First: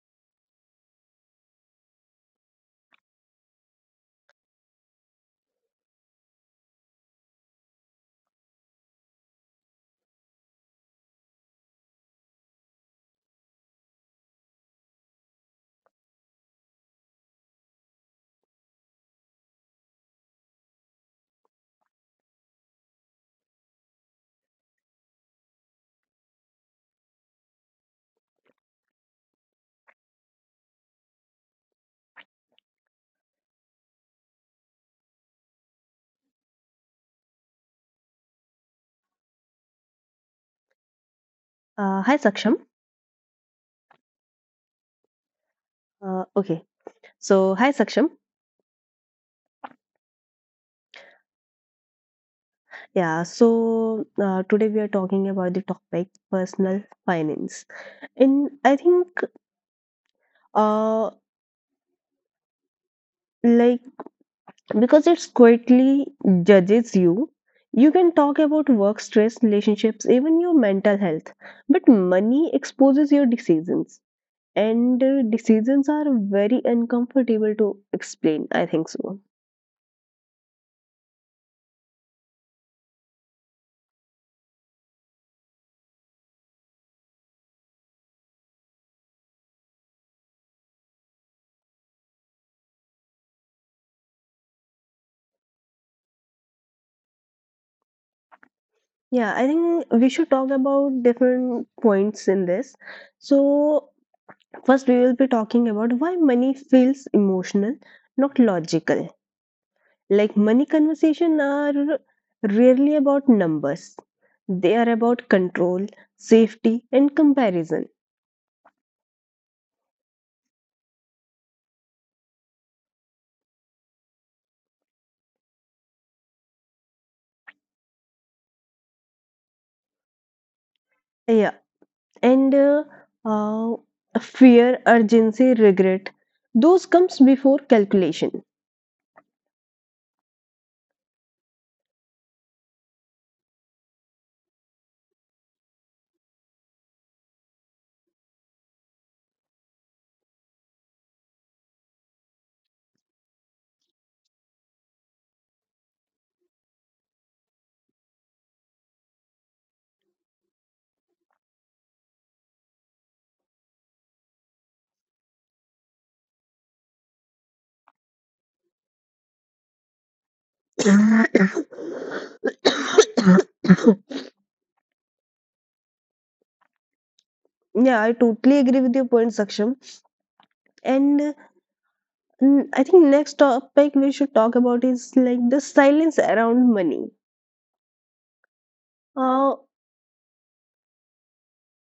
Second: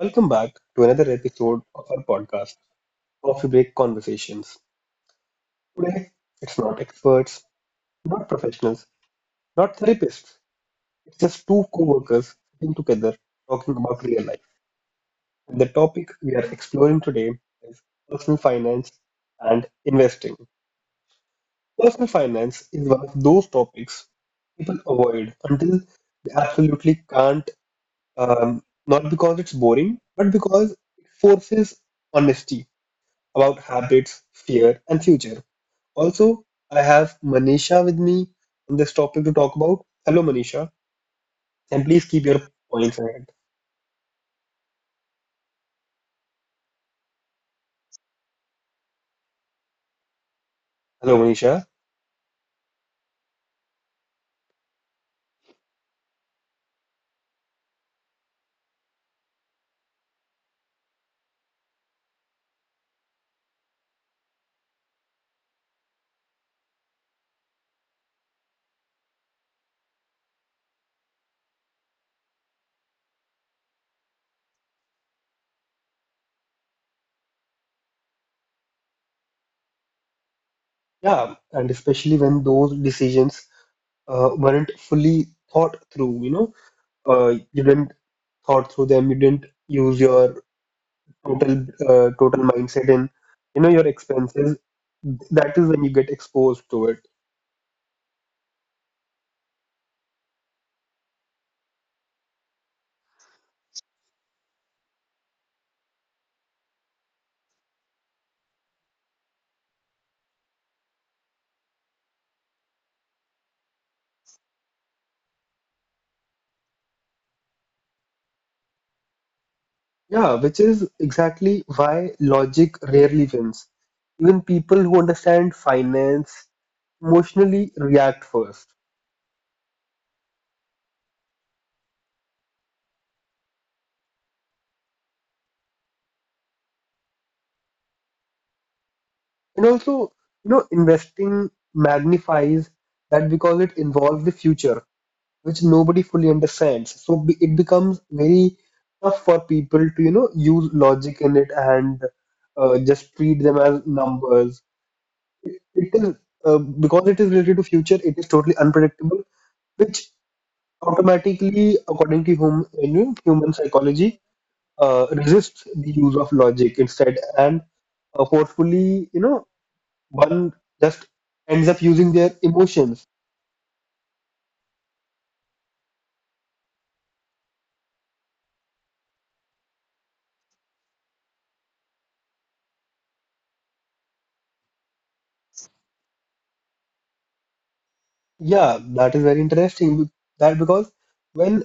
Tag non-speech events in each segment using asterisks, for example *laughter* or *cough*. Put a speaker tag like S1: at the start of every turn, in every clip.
S1: Welcome back to another episode of our podcast, Coffee Break Conversations. Today, it's not experts, not professionals, not therapists. It's just two co workers sitting together talking about real life. And the topic we are exploring today is personal finance and investing. Personal finance is one of those topics people avoid until they absolutely can't, not because it's boring, but because it forces honesty about habits, fear, and future. Also, I have Manisha with me on this topic to talk about. Hello, Manisha, and
S2: Uh,
S1: please
S2: hi
S1: keep your
S2: Saksham.
S1: points ahead.
S2: Uh, okay, so hi Saksham.
S1: Hello, Manisha.
S2: Yeah, so today we are talking about the topic personal finance, and I think uh, like because it's quietly judges you, you can talk about work stress, relationships, even your mental health, but money exposes your decisions, and decisions are very uncomfortable to explain. I think so.
S1: Yeah, and especially when those decisions weren't fully thought through, you know, you didn't thought through them, you didn't use your total total mindset and you know your expenses. That is when you get exposed to it.
S2: Yeah, I think we should talk about different points in this. So, first, we will be talking about why money feels emotional, not logical. Like, money conversation are rarely about numbers, they are about control, safety, and comparison.
S1: Yeah, which is exactly why logic rarely wins. Even people who understand finance emotionally react first.
S2: Yeah, and uh, fear, urgency, regret. Those comes before calculation.
S1: And also, you know, investing magnifies that because it involves the future, which nobody fully understands. So it becomes very tough for people to, you know, use logic in it and just treat them as numbers. It is because it is related to future, it is totally unpredictable, which automatically, in human psychology, resists the use of logic instead and forcefully, you know, one just ends up using their emotions.
S2: *coughs* Yeah, I totally agree with your point, Saksham. And I think next topic we should talk about is like the silence around money.
S1: Yeah, that is
S2: Uh,
S1: very interesting. That because when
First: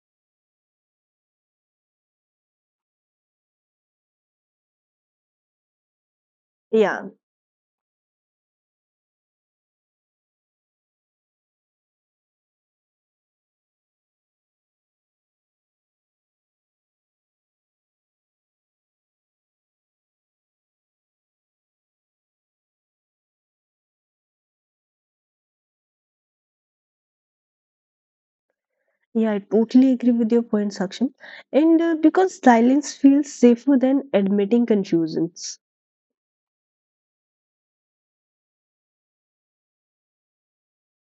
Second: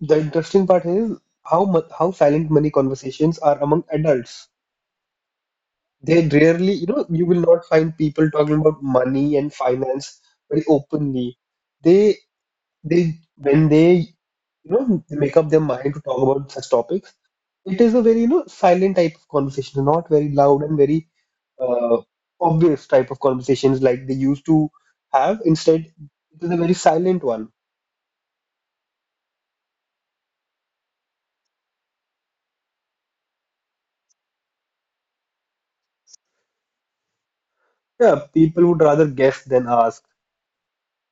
S1: the interesting part is how silent money conversations are among adults. They rarely, you know,
S2: yeah,
S1: you will not find people talking about money and finance very openly. They they when they, you know, make up their mind to talk about such topics. It is a very, you know, silent type of conversation, not very loud and very uh, obvious type of conversations like they used to have. Instead, it is a very silent one.
S2: yeah, I totally agree with your point, Saksham. And because silence feels safer than admitting confusions.
S1: Yeah, people would rather guess than ask.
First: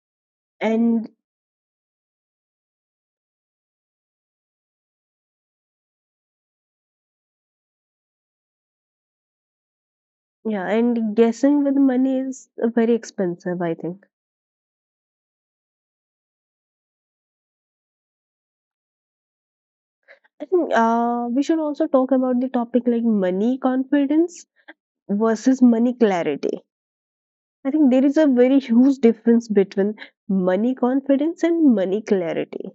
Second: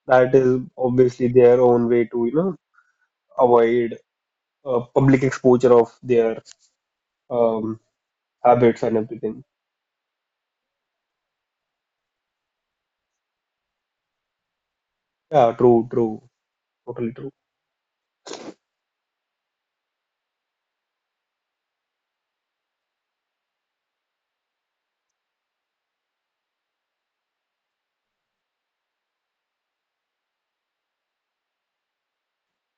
S1: That is
S2: And
S1: obviously their own way to, you know, avoid public exposure of their um, habits and everything.
S2: yeah, and guessing with money is very expensive, I think.
S1: Yeah, true, true, totally true.
S2: I think we should also talk about the topic like money confidence versus money clarity. I think there is a very huge difference between money confidence and money clarity.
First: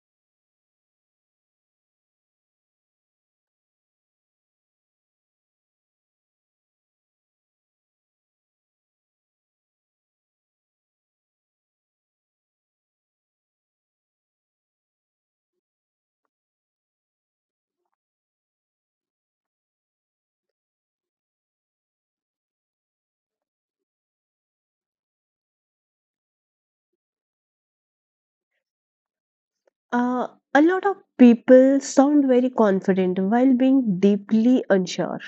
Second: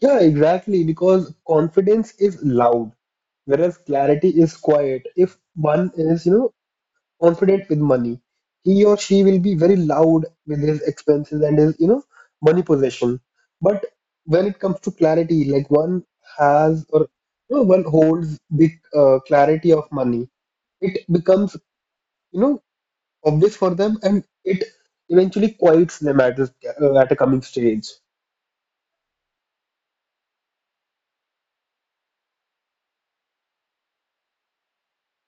S1: Yeah, exactly, because confidence is loud, whereas clarity is quiet. If one is, you know, confident with money, he or she will be very loud with his expenses and his, you know, money possession. But when it comes to clarity, like one has or, you know, one holds the clarity of money, it becomes, you know, obvious for them and it eventually quiets them at this, at a coming stage.
S2: Uh, a lot of people sound very confident while being deeply unsure.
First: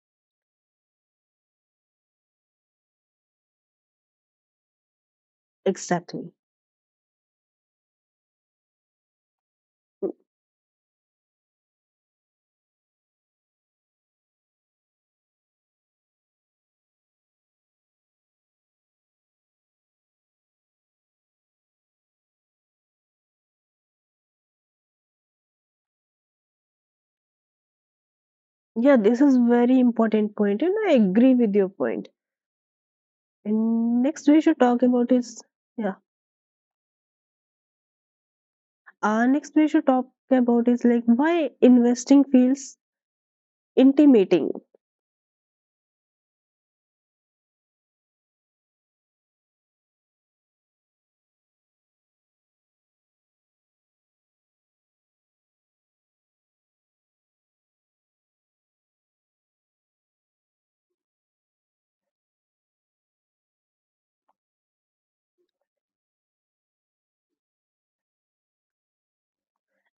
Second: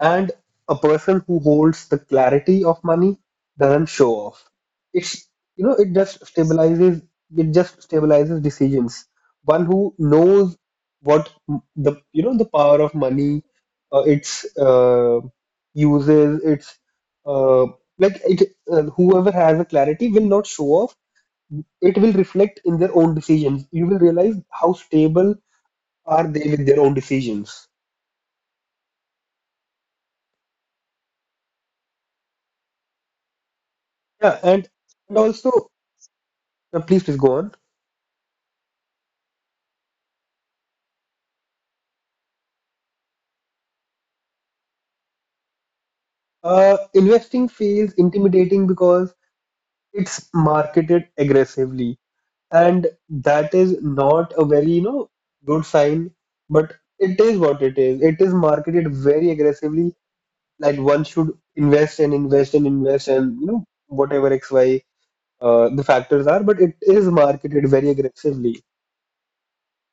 S1: And a person who holds the clarity of money doesn't show off. It's, you know, it just
S2: Exactly.
S1: stabilizes decisions. One who
S2: Mm.
S1: knows what m- the you know the power of money, its uses, its uh, like it whoever has a clarity will not show off. It will reflect in their own decisions. You will realize how stable are they with their own decisions.
S2: Yeah, this is very important point, and I agree with your point. And next we
S1: Yeah,
S2: should
S1: and
S2: talk about
S1: and
S2: is
S1: also,
S2: yeah.
S1: please go on.
S2: Our next major topic about is like why investing feels intimidating.
S1: Investing feels intimidating because it's marketed aggressively, and that is not a very, you know, good sign, but it is what it is. It is marketed very aggressively, like one should invest and invest and invest and, you know, whatever XY the factors are, but it is marketed very aggressively.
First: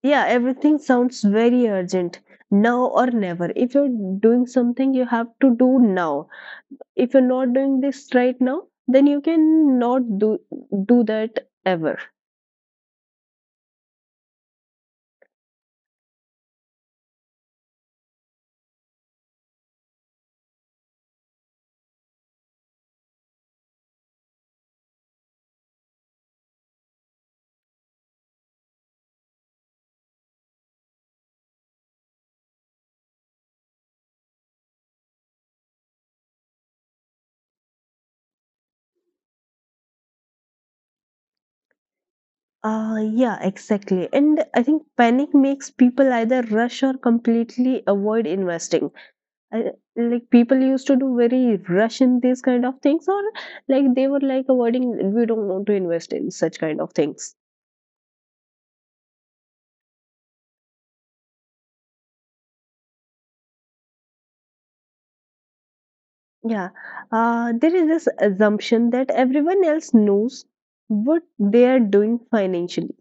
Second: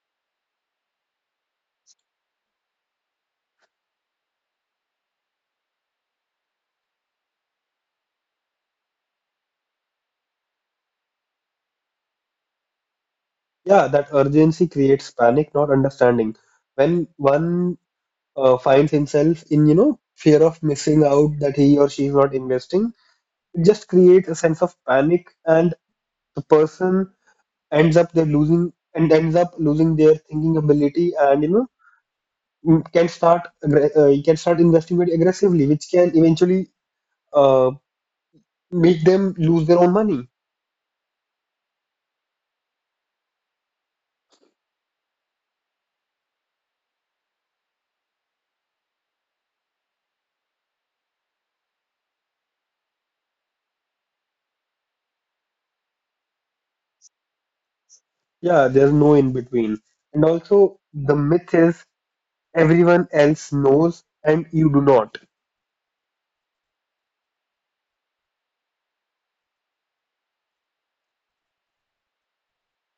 S2: Yeah, everything sounds very urgent. Now or never. If you're doing something, you have to do now. If you're not doing this right now, then you can not do that ever.
S1: Yeah, that urgency creates panic, not understanding. When one finds himself in, you know, fear of missing out that he or she is not investing, it just creates a sense of panic, and the person ends up losing their thinking ability, and you can start investing very aggressively, which can eventually uh, make them lose their own money.
S2: Yeah, exactly. And I think panic makes people either rush or completely avoid investing, uh, like people used to do very rush in these kind of things, or like they were like avoiding we don't want to invest in such kind of things.
S1: Yeah, there's no in between. And also, the myth is everyone else knows and you do not.
S2: Yeah, there is this assumption that everyone else knows what they are doing financially,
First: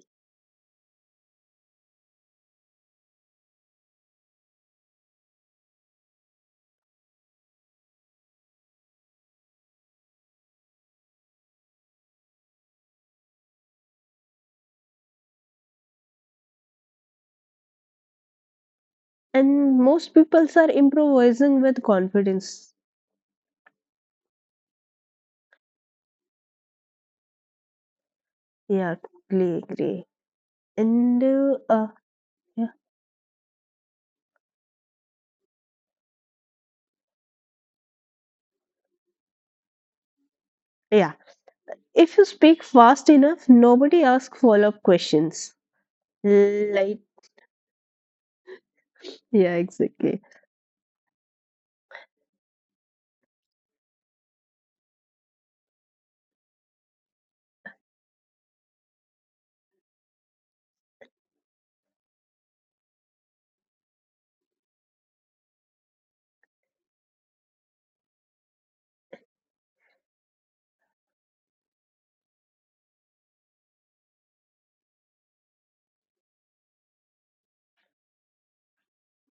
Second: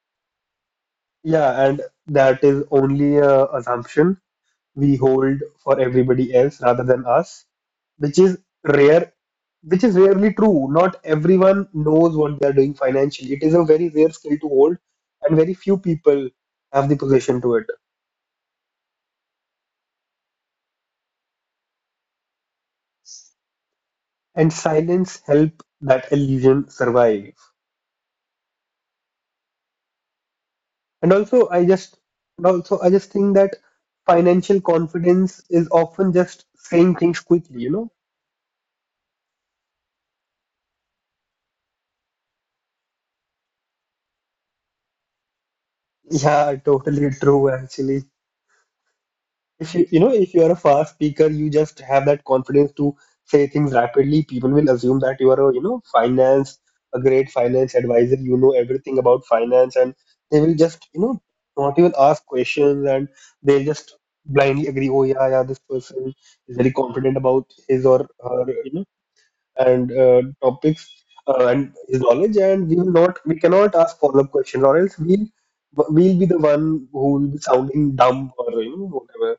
S1: Yeah, and that is only a assumption we hold for everybody else rather than us, which is rare which is rarely true. Not everyone knows what they're doing financially. It is a very rare skill to hold, and very few people have the possession to it.
S2: and most people are improvising with confidence.
S1: And silence help that illusion survive.
S2: Yeah, totally agree.
S1: And
S2: And
S1: also, I just and
S2: Yeah,
S1: also I just think that financial confidence is often just saying things quickly. You know?
S2: yeah, if you speak fast enough nobody asks follow-up questions,
S1: Yeah,
S2: like
S1: totally true. Actually.
S2: yeah,
S1: If you, you know,
S2: exactly.
S1: if you are a fast speaker, you just have that confidence to say things rapidly. People will assume that you are a, you know, finance, a great finance advisor. You know everything about finance, and they will just, you know, not even ask questions, and they'll just blindly agree. Oh yeah, yeah, this person is very confident about his or her, you know, and topics and his knowledge, and we will not, we cannot ask follow-up questions, or else we'll be the one who will be sounding dumb or, you know, whatever.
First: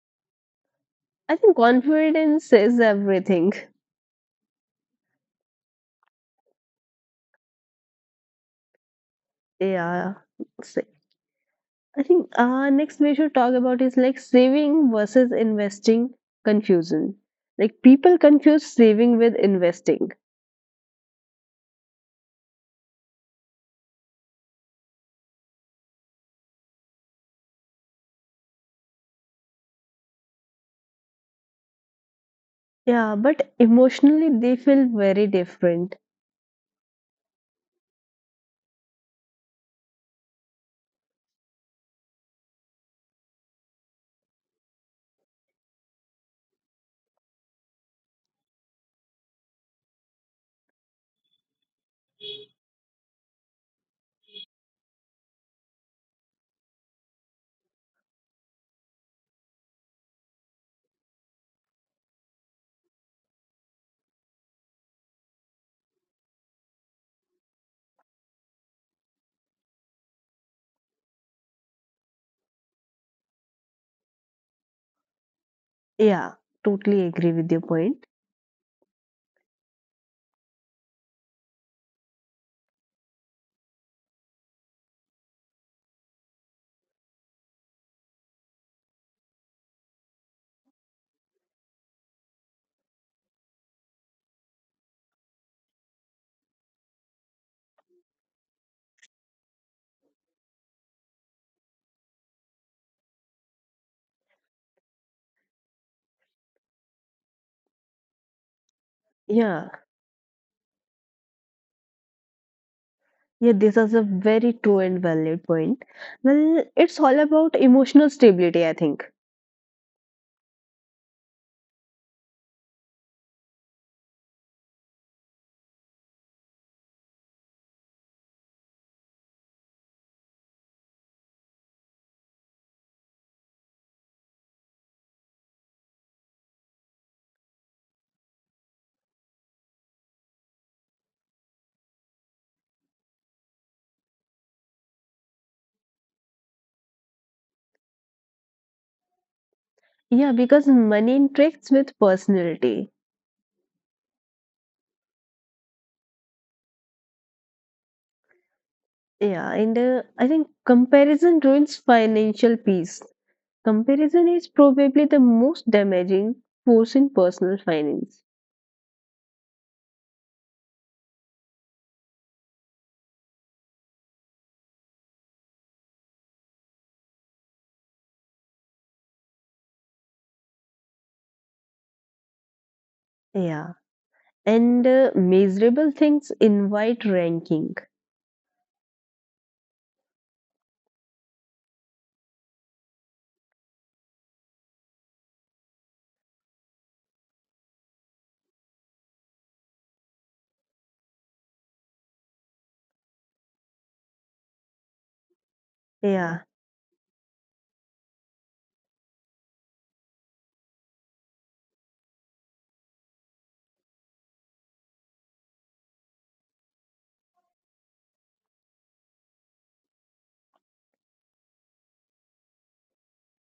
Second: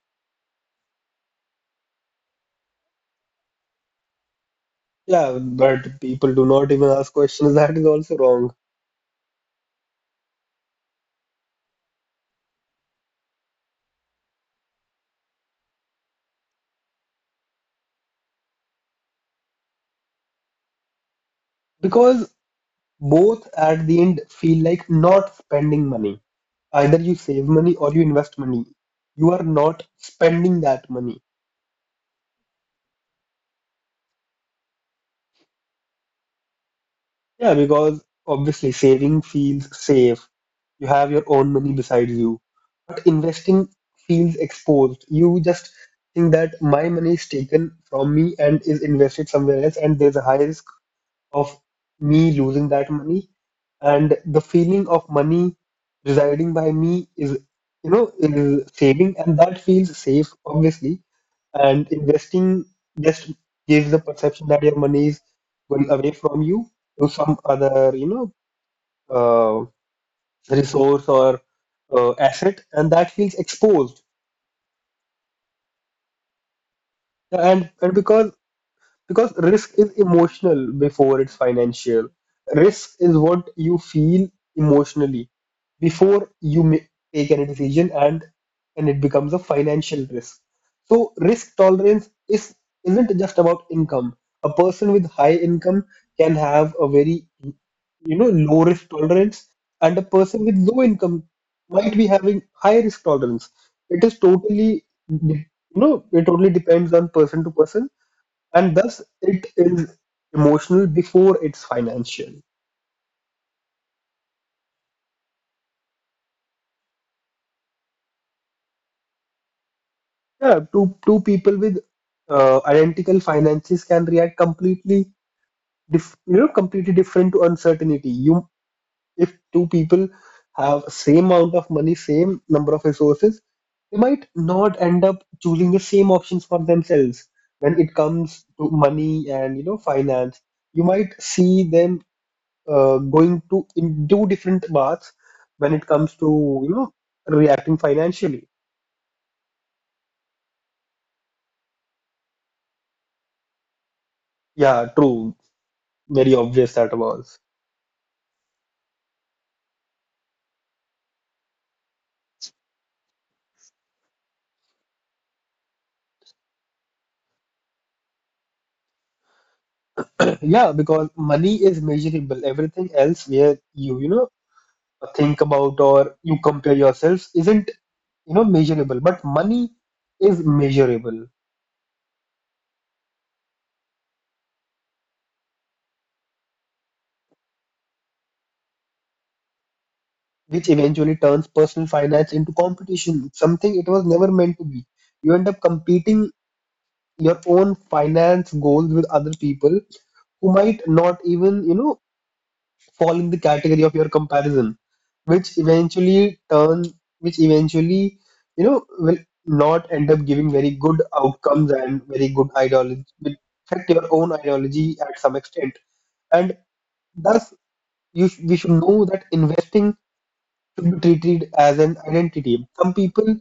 S2: I think confidence is everything.
S1: Yeah, but people do not even ask questions. *laughs* That is also wrong.
S2: Yeah. So, I think next we should talk about is like saving versus investing confusion. Like people confuse saving with investing.
S1: Because both at the end feel like not spending money. Either you save money or you invest money. You are not spending that money.
S2: Yeah, but emotionally they feel very different.
S1: Yeah, because obviously saving feels safe. You have your own money beside you. But investing feels exposed. You just think that my money is taken from me and is invested somewhere else, and there's a high risk of me losing that money, and the feeling of money residing by me is, you know, is saving, and that feels safe, obviously. And investing just gives the perception that your money is going away from you to some other, you know, uh, resource or asset, and that feels exposed.
S2: Yeah, totally agree with your
S1: And
S2: point.
S1: because risk is emotional before it's financial. Risk is what you feel emotionally before you take any decision, and it becomes a financial risk. So risk tolerance is isn't just about income. A person with high income can have a very, you know, low risk tolerance, and a person with low income might be having high risk tolerance. It is totally, you know, it totally depends on person to person. And thus it
S2: Yeah.
S1: is emotional before it's financial.
S2: Yeah, this is a very true and valid point. Well, it's all about emotional stability, I think.
S1: Yeah, two people with identical finances can react completely completely different to uncertainty. You, if two people have same amount of money, same number of resources, they might not end up choosing the same options for themselves when it comes to money and, you know, finance. You might see them going to in do different paths when it comes to, you know, reacting financially.
S2: Yeah, because money interacts with personality.
S1: Yeah, true. Very obvious that was.
S2: Yeah, and I think comparison ruins financial peace. Comparison is probably the most damaging force in personal finance.
S1: Yeah, because money is measurable. Everything else where you know, think about or you compare yourselves isn't, you know, measurable, but money is measurable,
S2: Yeah, and measurable things invite ranking.
S1: which eventually turns personal finance into competition, something it was never meant to be. You end up competing your own finance goals with other people who might not even, you know, fall in the category of your comparison, which
S2: Yeah,
S1: eventually turn, which eventually, you know, will not end up giving very good outcomes and very good ideology, will affect your own ideology at some extent. And thus, we should know that investing should be treated as an identity. Some people,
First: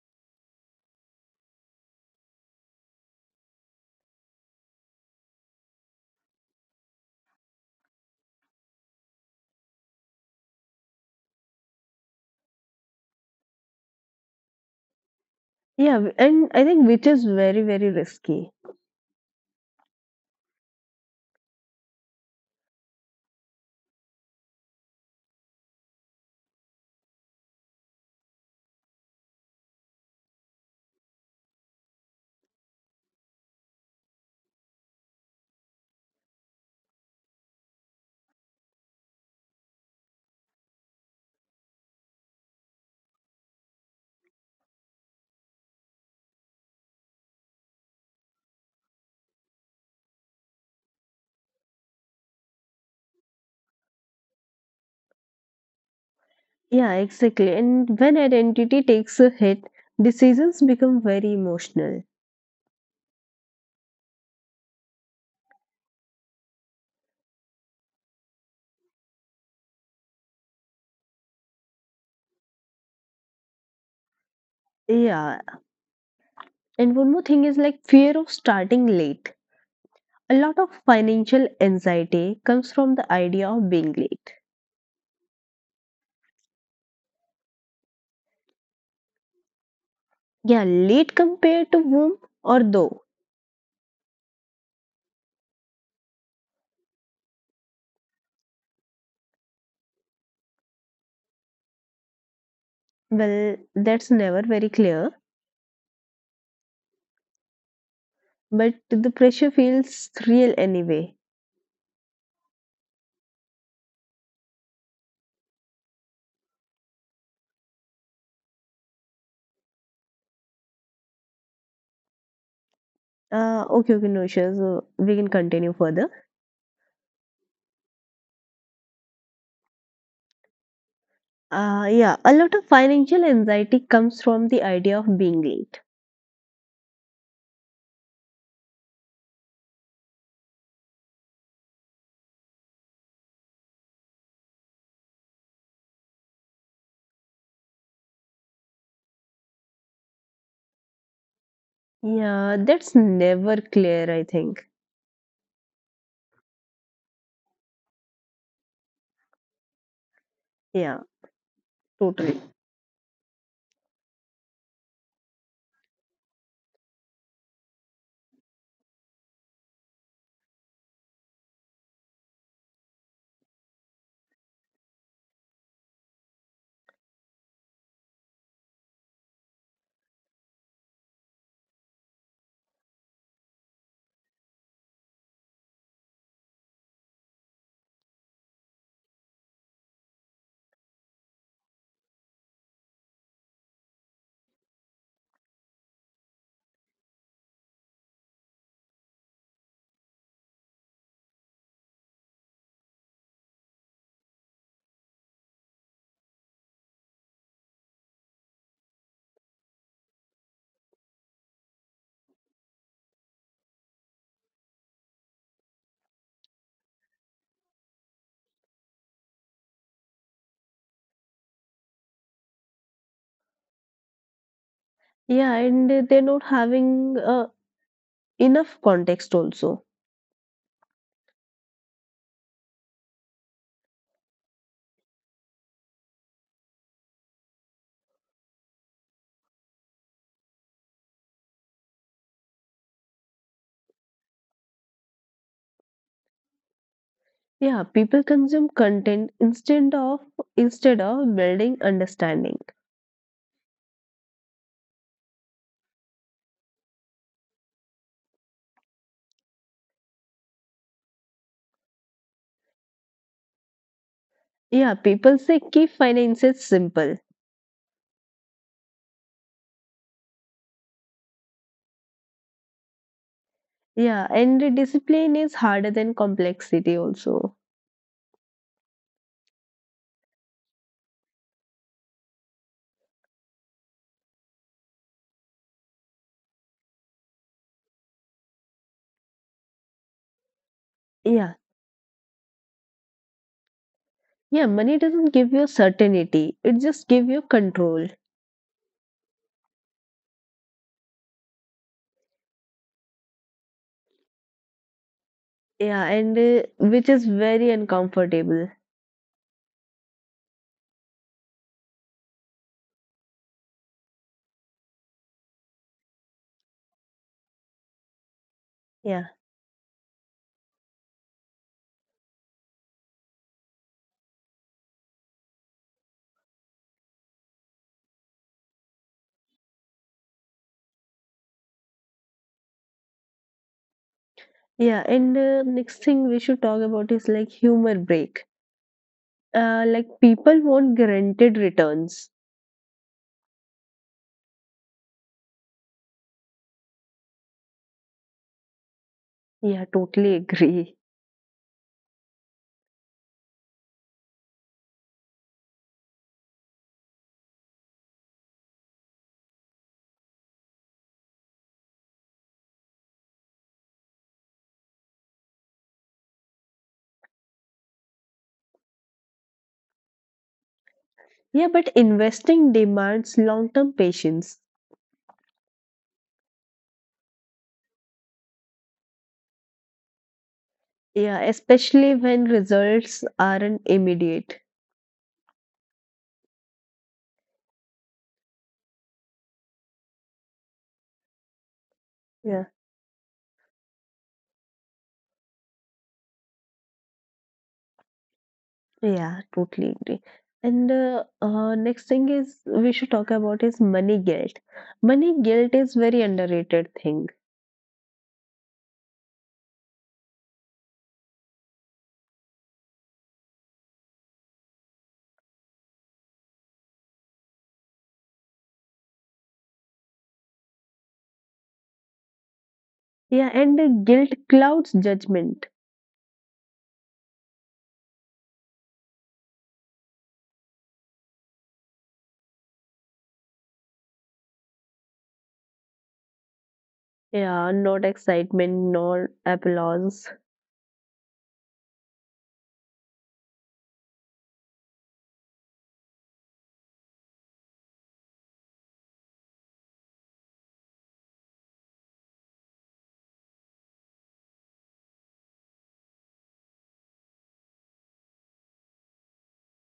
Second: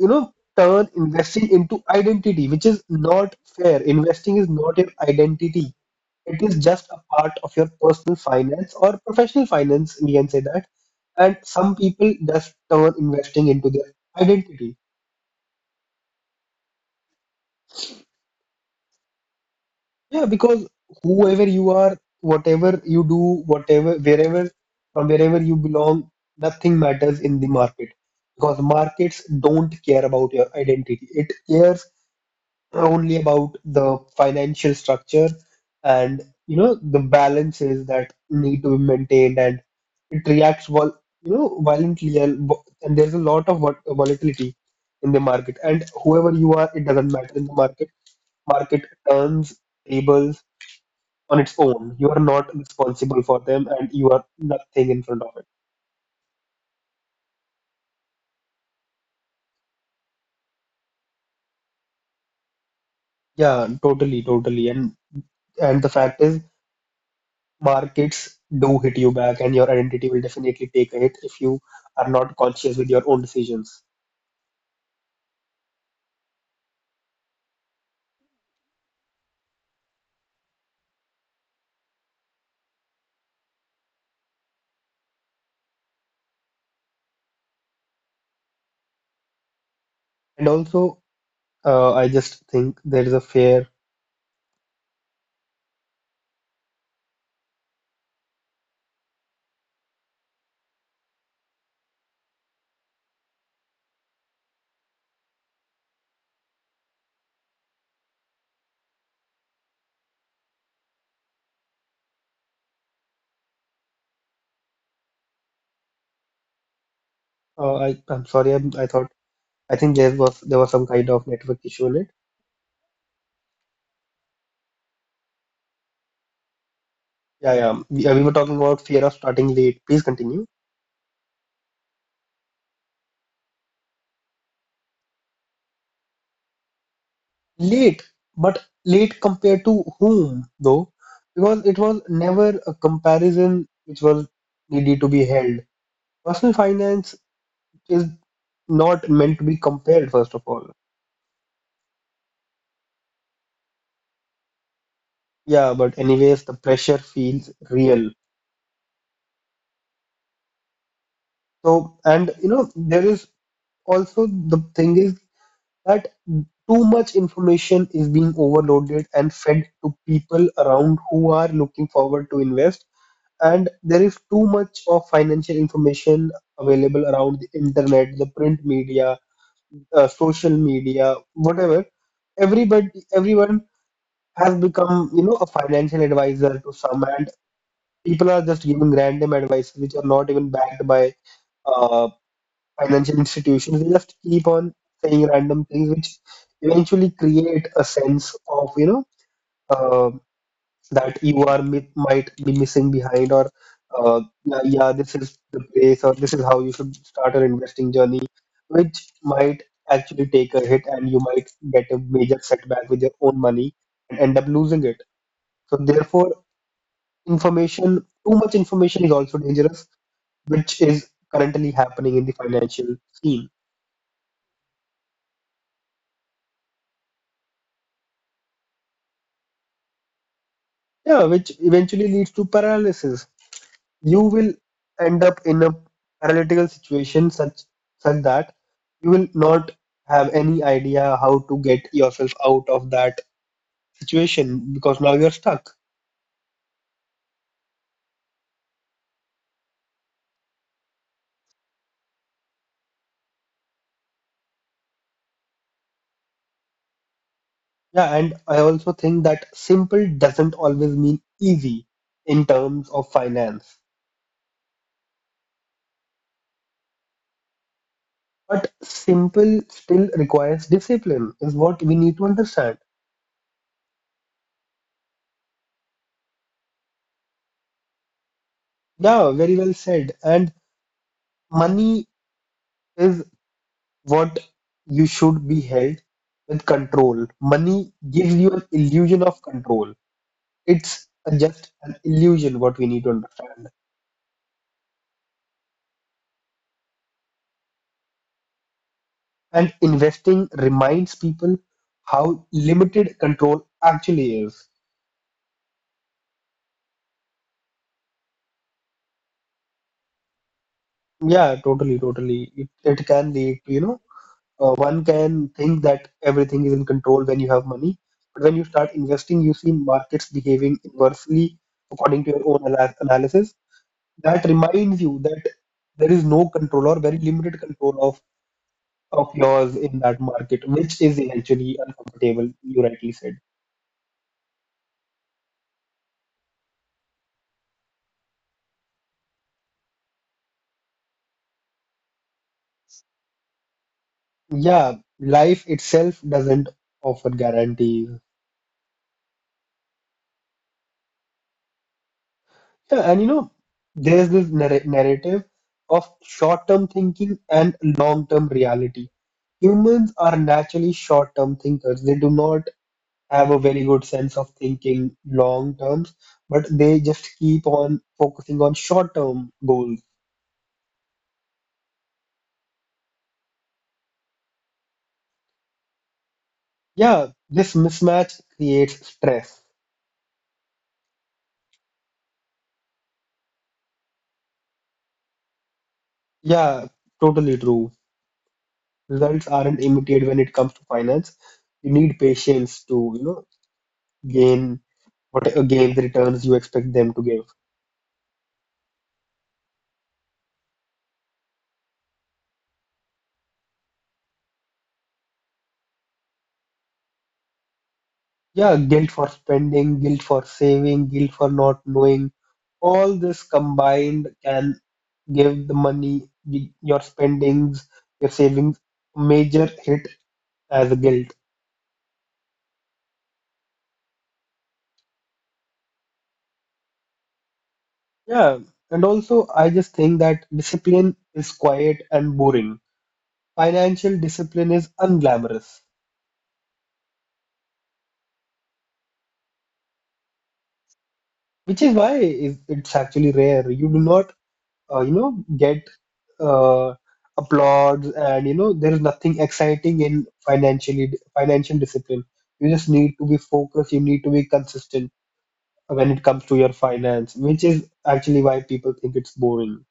S1: you know, turn investing into identity, which is not fair. Investing is not your identity. It is just a part of your personal finance or professional finance, we can say that. And some people just turn investing into their identity.
S2: yeah, and I think which is very, very risky.
S1: Yeah, because whoever you are, whatever you do, whatever, wherever, from wherever you belong, nothing matters in the market, because markets don't care about your identity. It cares only about the financial structure and, you know, the balances that need to be maintained, and it reacts vol you know violently, and there's a lot of volatility in the market, and whoever you are, it doesn't matter in the market. Market turns tables on its own. You are not responsible for them, and you are nothing in front of it.
S2: Yeah, exactly. And when identity takes a hit, decisions become very emotional.
S1: Yeah, totally, totally. And the fact is markets do hit you back, and your identity will definitely take a hit if you are not conscious with your own decisions.
S2: Yeah, and one more thing is like fear of starting late. A lot of financial anxiety comes from the idea of being late.
S1: And
S2: Yeah,
S1: also,
S2: late compared to
S1: I
S2: whom
S1: just
S2: or
S1: think there
S2: though?
S1: is a fair.
S2: Well, that's never very clear, but the pressure feels real anyway.
S1: I'm sorry. I thought I think there was some kind of network issue in it.
S2: Okay, okay, no issues. We can continue further.
S1: Yeah, yeah. We were talking about fear of starting late. Please continue.
S2: Yeah, a lot of financial anxiety comes from the idea of being late.
S1: Late, but late compared to whom though? Because it was never a comparison which was needed to be held. Personal finance is not meant to be compared, first of all.
S2: Yeah, that's never clear, I think.
S1: Yeah, but anyways, the pressure feels real.
S2: Yeah,
S1: So, and
S2: totally.
S1: you know, there is also the thing is that too much information is being overloaded and fed to people around who are looking forward to invest. And there is too much of financial information available around the internet, the print media, social media, whatever. Everybody, everyone has become, a financial advisor to some, and people are just giving random advice which are not even backed by uh, financial institutions. They just keep on saying random things, which eventually create a sense of, uh, that you are mi might be missing behind, or yeah, yeah, this is the place, or this is how you should start an investing journey, which might actually take a hit, and you might get a major setback with your own money and end up losing it. So therefore, information, too much information is also dangerous, which is currently happening in the financial scene.
S2: Yeah, and they're not having enough context also.
S1: Yeah, which eventually leads to paralysis. You will end up in a paralytical situation such that you will not have any idea how to get yourself out of that situation because now you're stuck.
S2: Yeah, people consume content instead of building understanding.
S1: Yeah, and I also think that simple doesn't always mean easy in terms of finance.
S2: Yeah, people say keep finances simple.
S1: But simple still requires discipline, is what we need to understand.
S2: Yeah, and discipline is harder than complexity also.
S1: Yeah, very well said. And money is what you should be held with control. Money gives you an illusion of control. It's
S2: Yeah,
S1: just an illusion, what we need to understand.
S2: yeah, money doesn't give you certainty. It just give you control.
S1: And investing reminds people how limited control actually is.
S2: Yeah, and which is very uncomfortable.
S1: Yeah, totally, totally. It can lead to, one can think that everything is in control when you have money. But when you start
S2: Yeah,
S1: investing, you see markets behaving inversely according to your own analysis that reminds you that there is no control or very limited control of yours in that market, which is eventually uncomfortable, you rightly said.
S2: yeah, and next thing we should talk about is like humor break. Like people want guaranteed returns.
S1: Yeah, life itself doesn't offer guarantees.
S2: Yeah, totally agree.
S1: Yeah, and you know, there's this narrative of short-term thinking and long-term reality. Humans are naturally short-term thinkers. They do not have a very good sense of thinking long terms, but they just keep on focusing on short-term goals.
S2: Yeah, but investing demands long-term patience.
S1: Yeah, this mismatch creates stress.
S2: Yeah, especially when results aren't immediate.
S1: Yeah, totally true. Results aren't immediate when it comes to finance. You need
S2: Yeah,
S1: patience to, gain what gain the returns you expect them to give.
S2: yeah, totally agree. And Next thing is we should talk about is money guilt. Money guilt is very underrated thing.
S1: Yeah, guilt for spending, guilt for saving, guilt for not knowing. All this combined can give the money, your spendings, your savings, a major hit as a guilt.
S2: Yeah, and guilt clouds judgment.
S1: Yeah, and also I just think that discipline is quiet and boring, financial discipline is unglamorous,
S2: Yeah, not excitement, nor applause.
S1: which is why it's actually rare. You do not, get uh, applauds, and you know, there is nothing exciting in financial discipline. You just need to be focused. You need to be consistent when it comes to your finance, which is actually why people think it's boring.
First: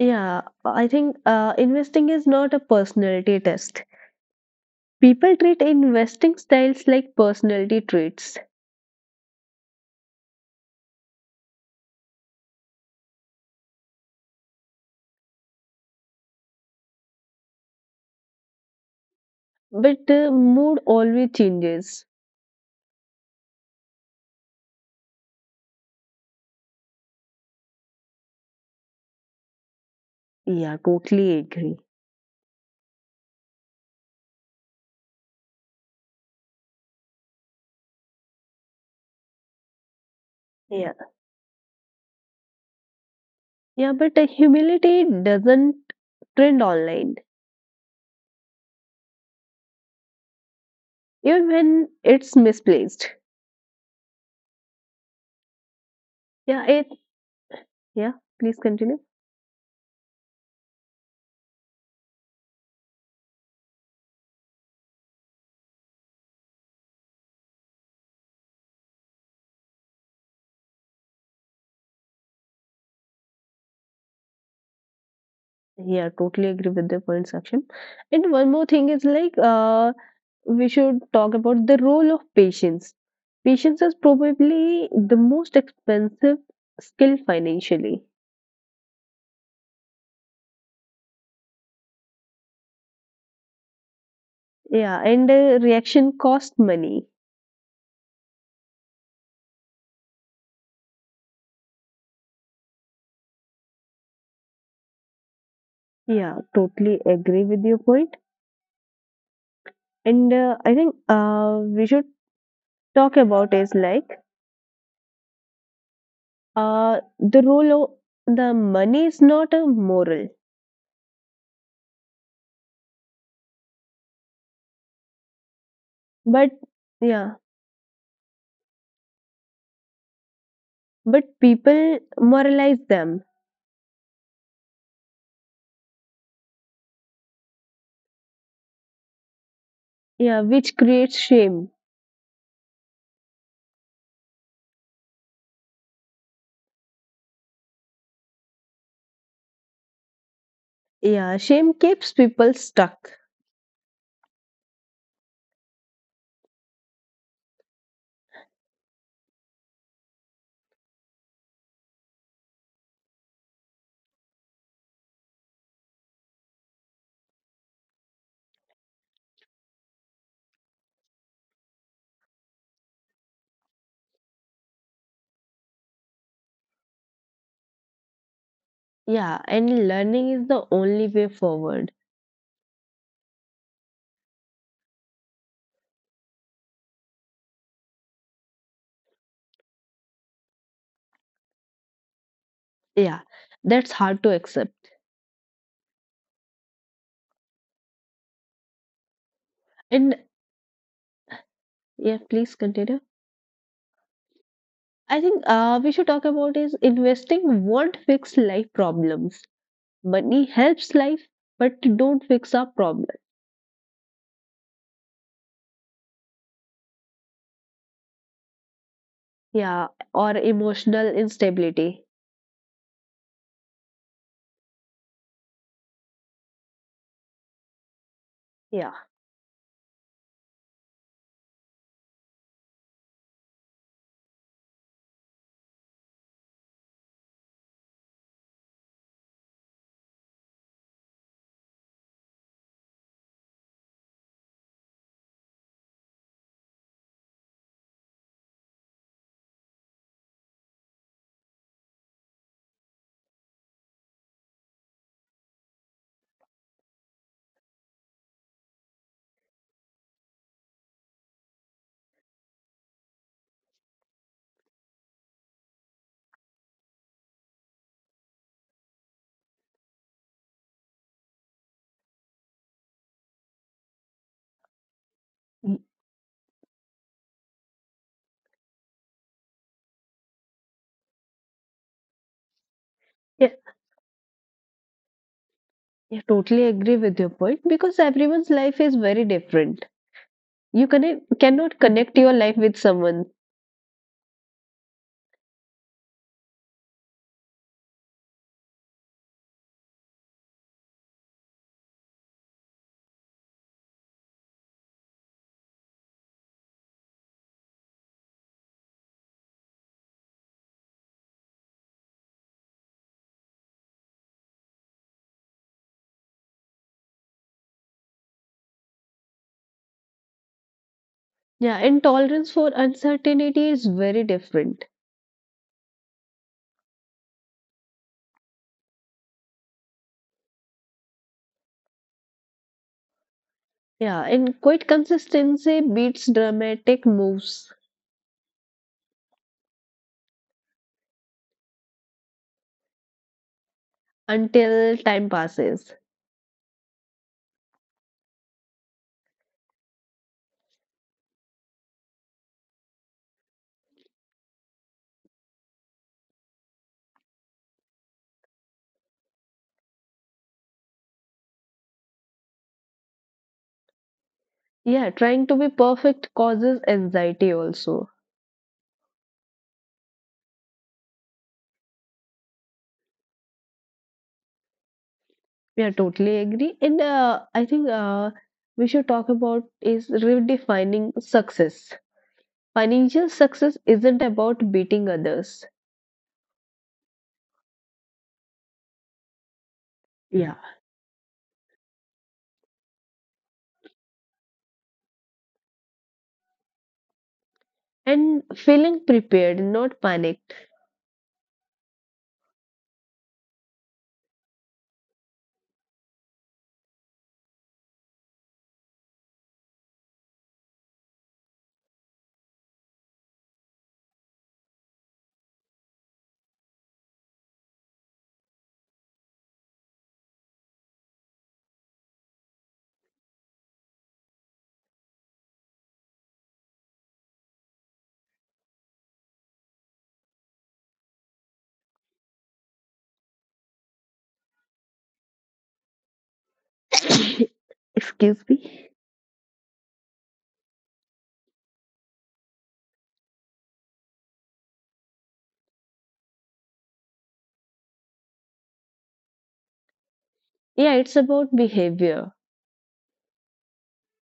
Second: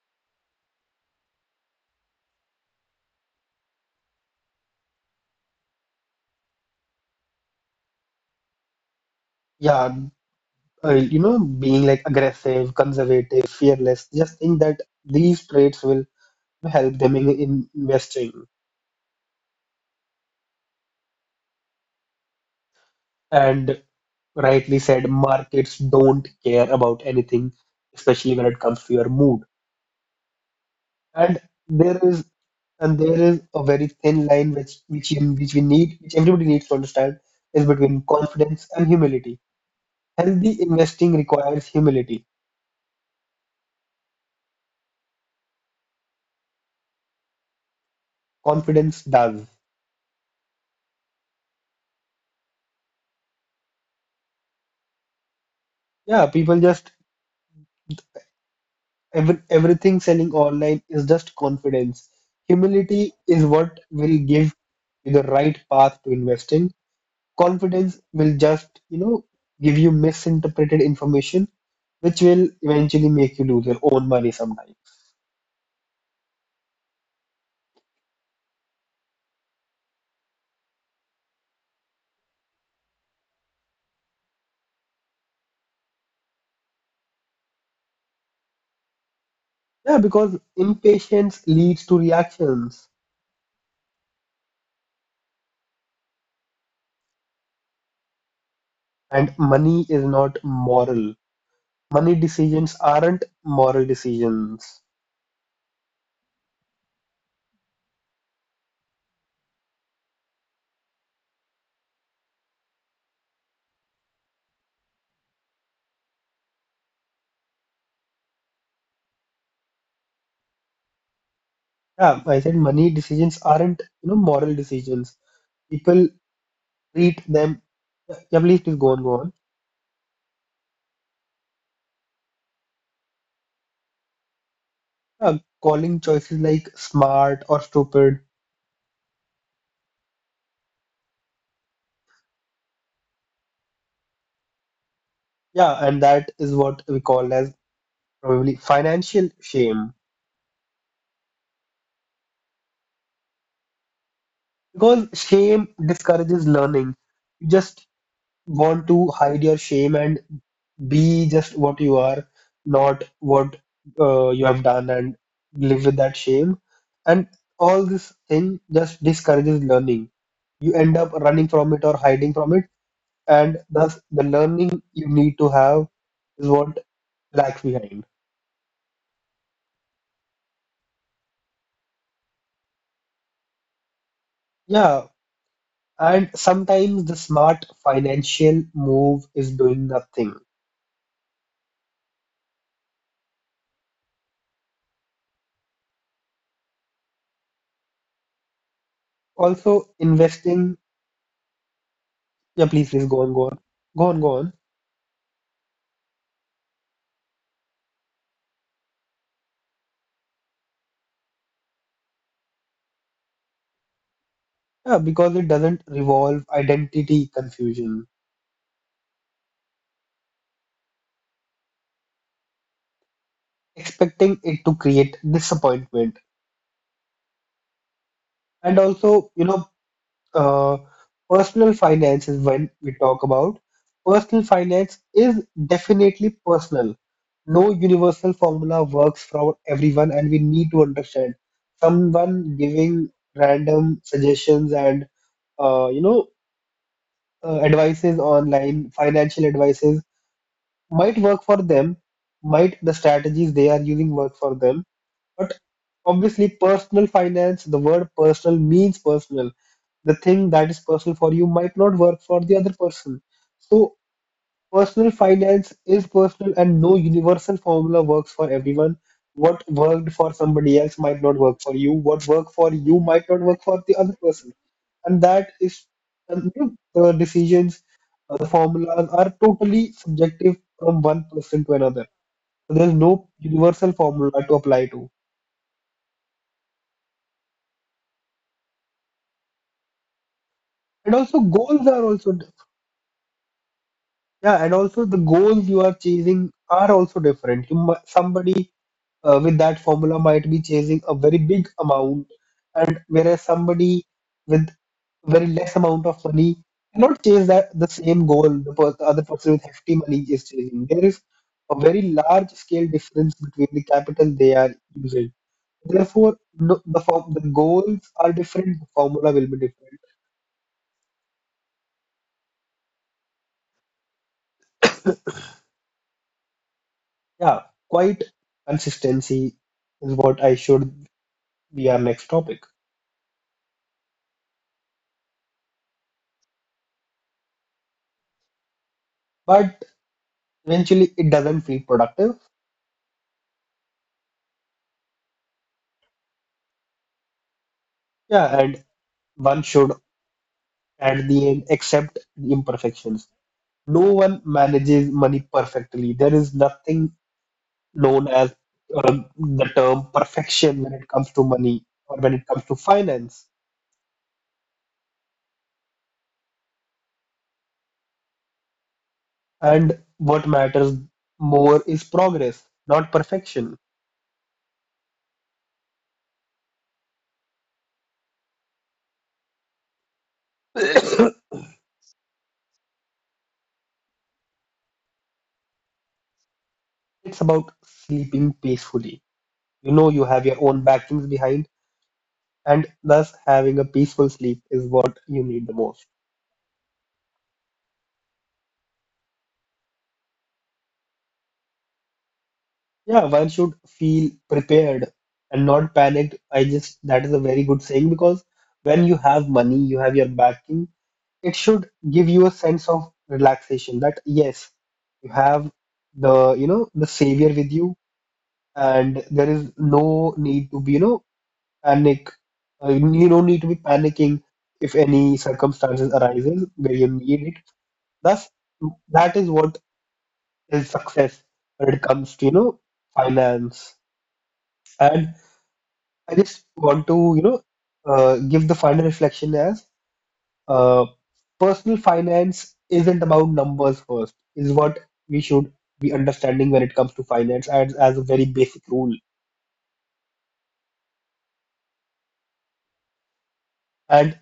S2: Yeah, I think investing is not a personality test. People treat investing styles like personality traits.
S1: Yeah, you know, being like aggressive, conservative, fearless. Just think that these traits will help them in investing.
S2: But mood always changes.
S1: And rightly said, markets don't care about anything, especially when it comes to your mood.
S2: Yeah, totally
S1: And
S2: agree.
S1: there is and there is a very thin line which you, which we need, which everybody needs to understand, is between confidence and humility. Healthy
S2: Yeah.
S1: investing requires humility.
S2: Yeah, but humility doesn't trend online,
S1: Confidence does.
S2: even when it's misplaced.
S1: Yeah, people
S2: Yeah, it.
S1: just
S2: Yeah, please continue.
S1: every, everything selling online is just confidence. Humility is what will give you the right path to investing, confidence will just, you know, give you misinterpreted information, which will eventually make you lose your own money sometime.
S2: Yeah, totally agree with the point section. And one more thing is like, we should talk about the role of patience. Patience is probably the most expensive skill financially.
S1: Yeah, because impatience leads to reactions,
S2: Yeah, and reaction cost money.
S1: and money is not moral. Money decisions aren't moral decisions.
S2: Yeah, totally agree with your point. And I think we should talk about is like the role of the money is not a moral,
S1: Yeah, I said money decisions aren't, you know, moral decisions. People
S2: but
S1: treat
S2: yeah,
S1: them. Yeah, please, please go on, go on.
S2: but people moralize them.
S1: Yeah, calling choices like smart or stupid.
S2: Yeah, which creates shame.
S1: Yeah, and that is what we call as probably financial shame
S2: Yeah, shame keeps people stuck.
S1: because shame discourages learning. You just want to hide your shame and be just what you are, not what you have done, and live with that shame, and all this thing just discourages learning. You end up running from it or hiding from it, and thus the learning you need to have is what lags behind.
S2: Yeah, and learning is the only way forward.
S1: Yeah, and sometimes the smart financial move is doing nothing.
S2: Yeah, that's hard to accept.
S1: Also
S2: And
S1: investing,
S2: yeah, please
S1: yeah, please
S2: continue.
S1: please go on go on, go on go on.
S2: I think we should talk about is investing won't fix life problems. Money helps life, but don't fix our problem.
S1: Yeah, because it doesn't revolve identity confusion,
S2: Yeah, or emotional instability.
S1: expecting it to create disappointment. And
S2: Yeah.
S1: also you know, uh, personal finance, is when we talk about personal finance, is definitely personal. No universal formula works for everyone, and we need to understand someone giving random suggestions and you know, advices, online financial advices might work for them, might the strategies they are using work for them, but obviously, personal finance, the word personal means personal. The thing that is personal for you might not work for the other person. So, personal finance is personal, and no universal formula works for everyone. What worked for somebody else might not work for you. What worked for you might not work for the other person, and that is
S2: Y-
S1: you know, the decisions, the formulas are totally subjective from one person to another. So there's no
S2: Yeah,
S1: universal formula to apply to.
S2: I totally agree with your point because everyone's life is very different. You
S1: And
S2: can,
S1: also goals
S2: cannot
S1: are
S2: connect
S1: also
S2: your life with someone.
S1: yeah, and also the goals you are chasing are also different. You mu Somebody with that formula might be chasing a very big amount, and whereas somebody with very less amount of money cannot chase that the same goal the other person with hefty money is chasing. There is a very large scale difference between the capital they are using. Therefore, no, the form, the goals are different. The formula will be different.
S2: Yeah, and tolerance for uncertainty is very different.
S1: Yeah, quite consistency is what I should be our next topic.
S2: Yeah, and quite consistency beats dramatic moves
S1: But eventually, it doesn't feel productive.
S2: until time passes.
S1: Yeah, and one should at the end except the imperfections. No one manages money perfectly. There is nothing known as the term perfection when it comes to money or when it comes to finance.
S2: Yeah, trying to be perfect causes anxiety also.
S1: And what matters more is progress, not perfection.
S2: Yeah, totally agree. And I think we should talk about is
S1: *coughs*
S2: redefining
S1: It's
S2: success. Financial success isn't about beating others.
S1: about sleeping peacefully. You know, you have
S2: Yeah.
S1: your own backings behind, and thus having a peaceful sleep is what you need the most.
S2: And feeling prepared, not panicked.
S1: Yeah, one should feel prepared and not panicked. I just, that is a very good saying because when you have money, you have your backing, it should give you a sense of relaxation that yes, you have the, you know, the savior with you, and there is no need to be, you know, panic. You don't need to be panicking if any circumstances arises where you need it. Thus, that is what is success when it comes to, you know, finance. And I just want to, you know,
S2: *coughs* Excuse
S1: give the
S2: me.
S1: final reflection as uh, personal finance isn't about numbers first, is what we should be understanding when it comes to finance as a very basic rule.
S2: Yeah, it's about behavior.
S1: And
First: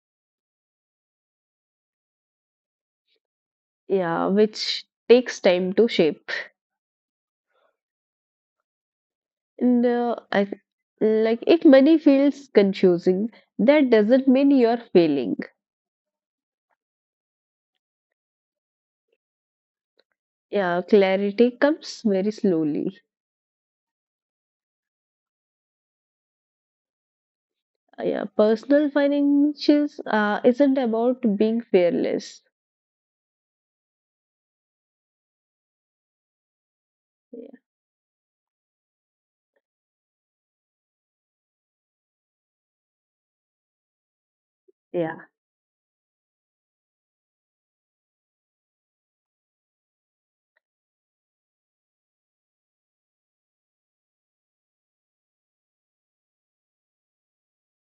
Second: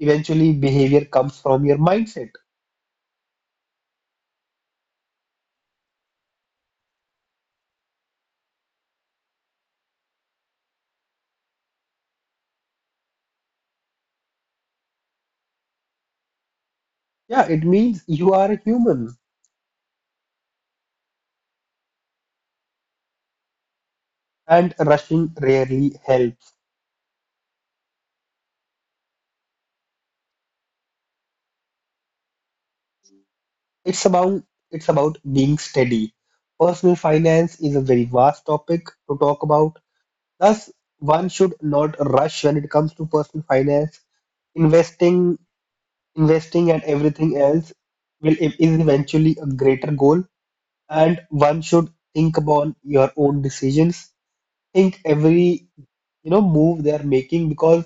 S1: eventually, behavior comes from your mindset.
S2: Yeah, which takes time to shape. And uh, I th- like if money feels confusing, that doesn't mean you're failing.
S1: Yeah, it means you are a human,
S2: Yeah, clarity comes very slowly.
S1: and rushing rarely helps.
S2: Yeah, personal finances isn't about being fearless.
S1: It's about being steady. Personal finance
S2: Yeah.
S1: is a very vast topic to talk about. Thus, one should not rush when it comes to personal finance.
S2: Yeah.
S1: Investing, investing and everything else will is eventually a greater goal, and one should think upon your own decisions. Think every, you know, move they are making because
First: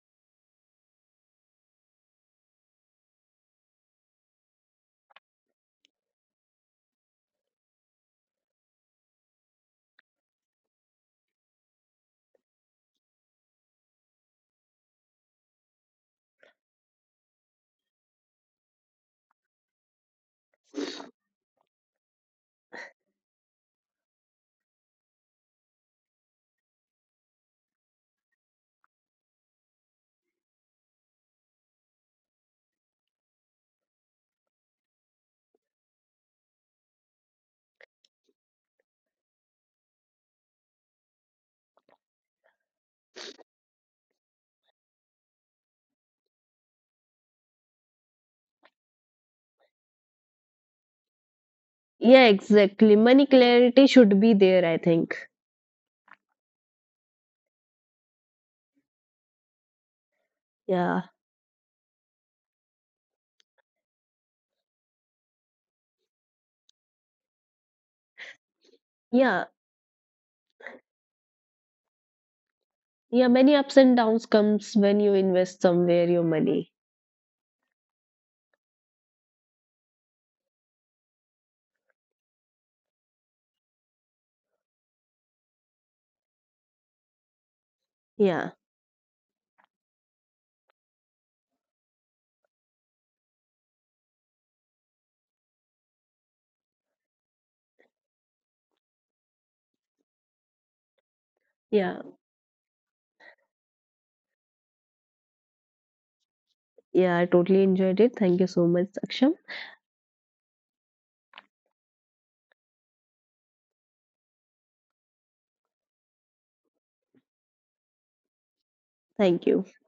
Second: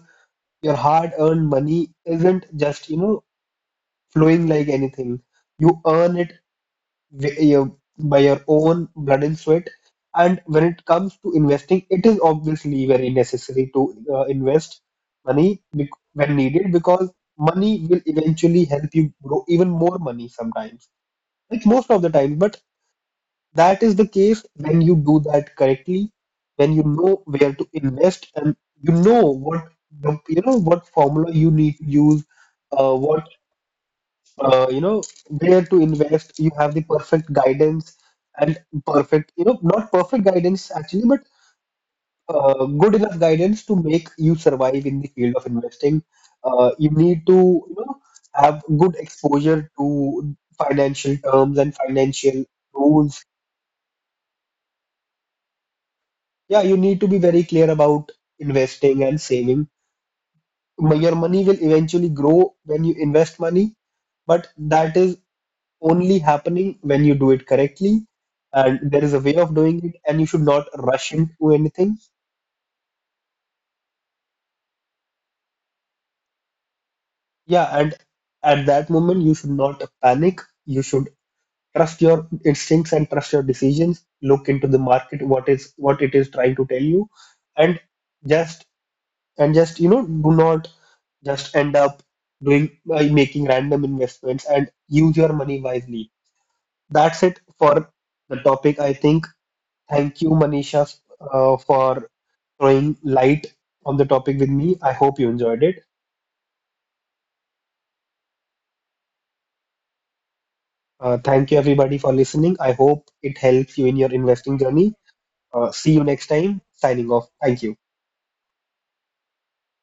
S1: your hard-earned money isn't just, you know, flowing like anything. You earn it by your own blood and sweat. And when it comes to investing, it is obviously very necessary to invest money when needed, because money will eventually help you grow even more money sometimes, like most of the time. But that is the case when you do that correctly, when you know where to invest, and you know what you know what formula you need to use, what you know, where to invest, you have the perfect guidance, and perfect, you know, not perfect guidance actually, but good enough guidance to make you survive in the field of investing. You need to, you know, have good exposure to financial terms and
S2: Yeah,
S1: financial
S2: exactly, money
S1: rules.
S2: clarity should be there, I think.
S1: Yeah, you need to be very clear about investing and saving.
S2: Yeah,
S1: Your money will eventually grow when you invest money, but that is only happening when you do it correctly, and there is a way
S2: yeah,
S1: of doing it, and you should not rush into anything.
S2: yeah, many ups and downs comes when you invest somewhere your money.
S1: Yeah, and at that moment you should not panic, you should trust your instincts and trust your decisions, look into the market, what is what it is trying to tell you. And
S2: Yeah,
S1: just, and just, you know, do not just end up doing making random investments, and use your money wisely. That's it for the topic, I think. Thank you, Manisha, for
S2: yeah,
S1: throwing light on the topic with me. I hope you enjoyed it.
S2: yeah, I totally enjoyed it, thank you so much Saksham.
S1: Thank you, everybody, for listening. I hope it helps you in your investing journey. See you next time. Signing off. Thank you.
S2: Thank you.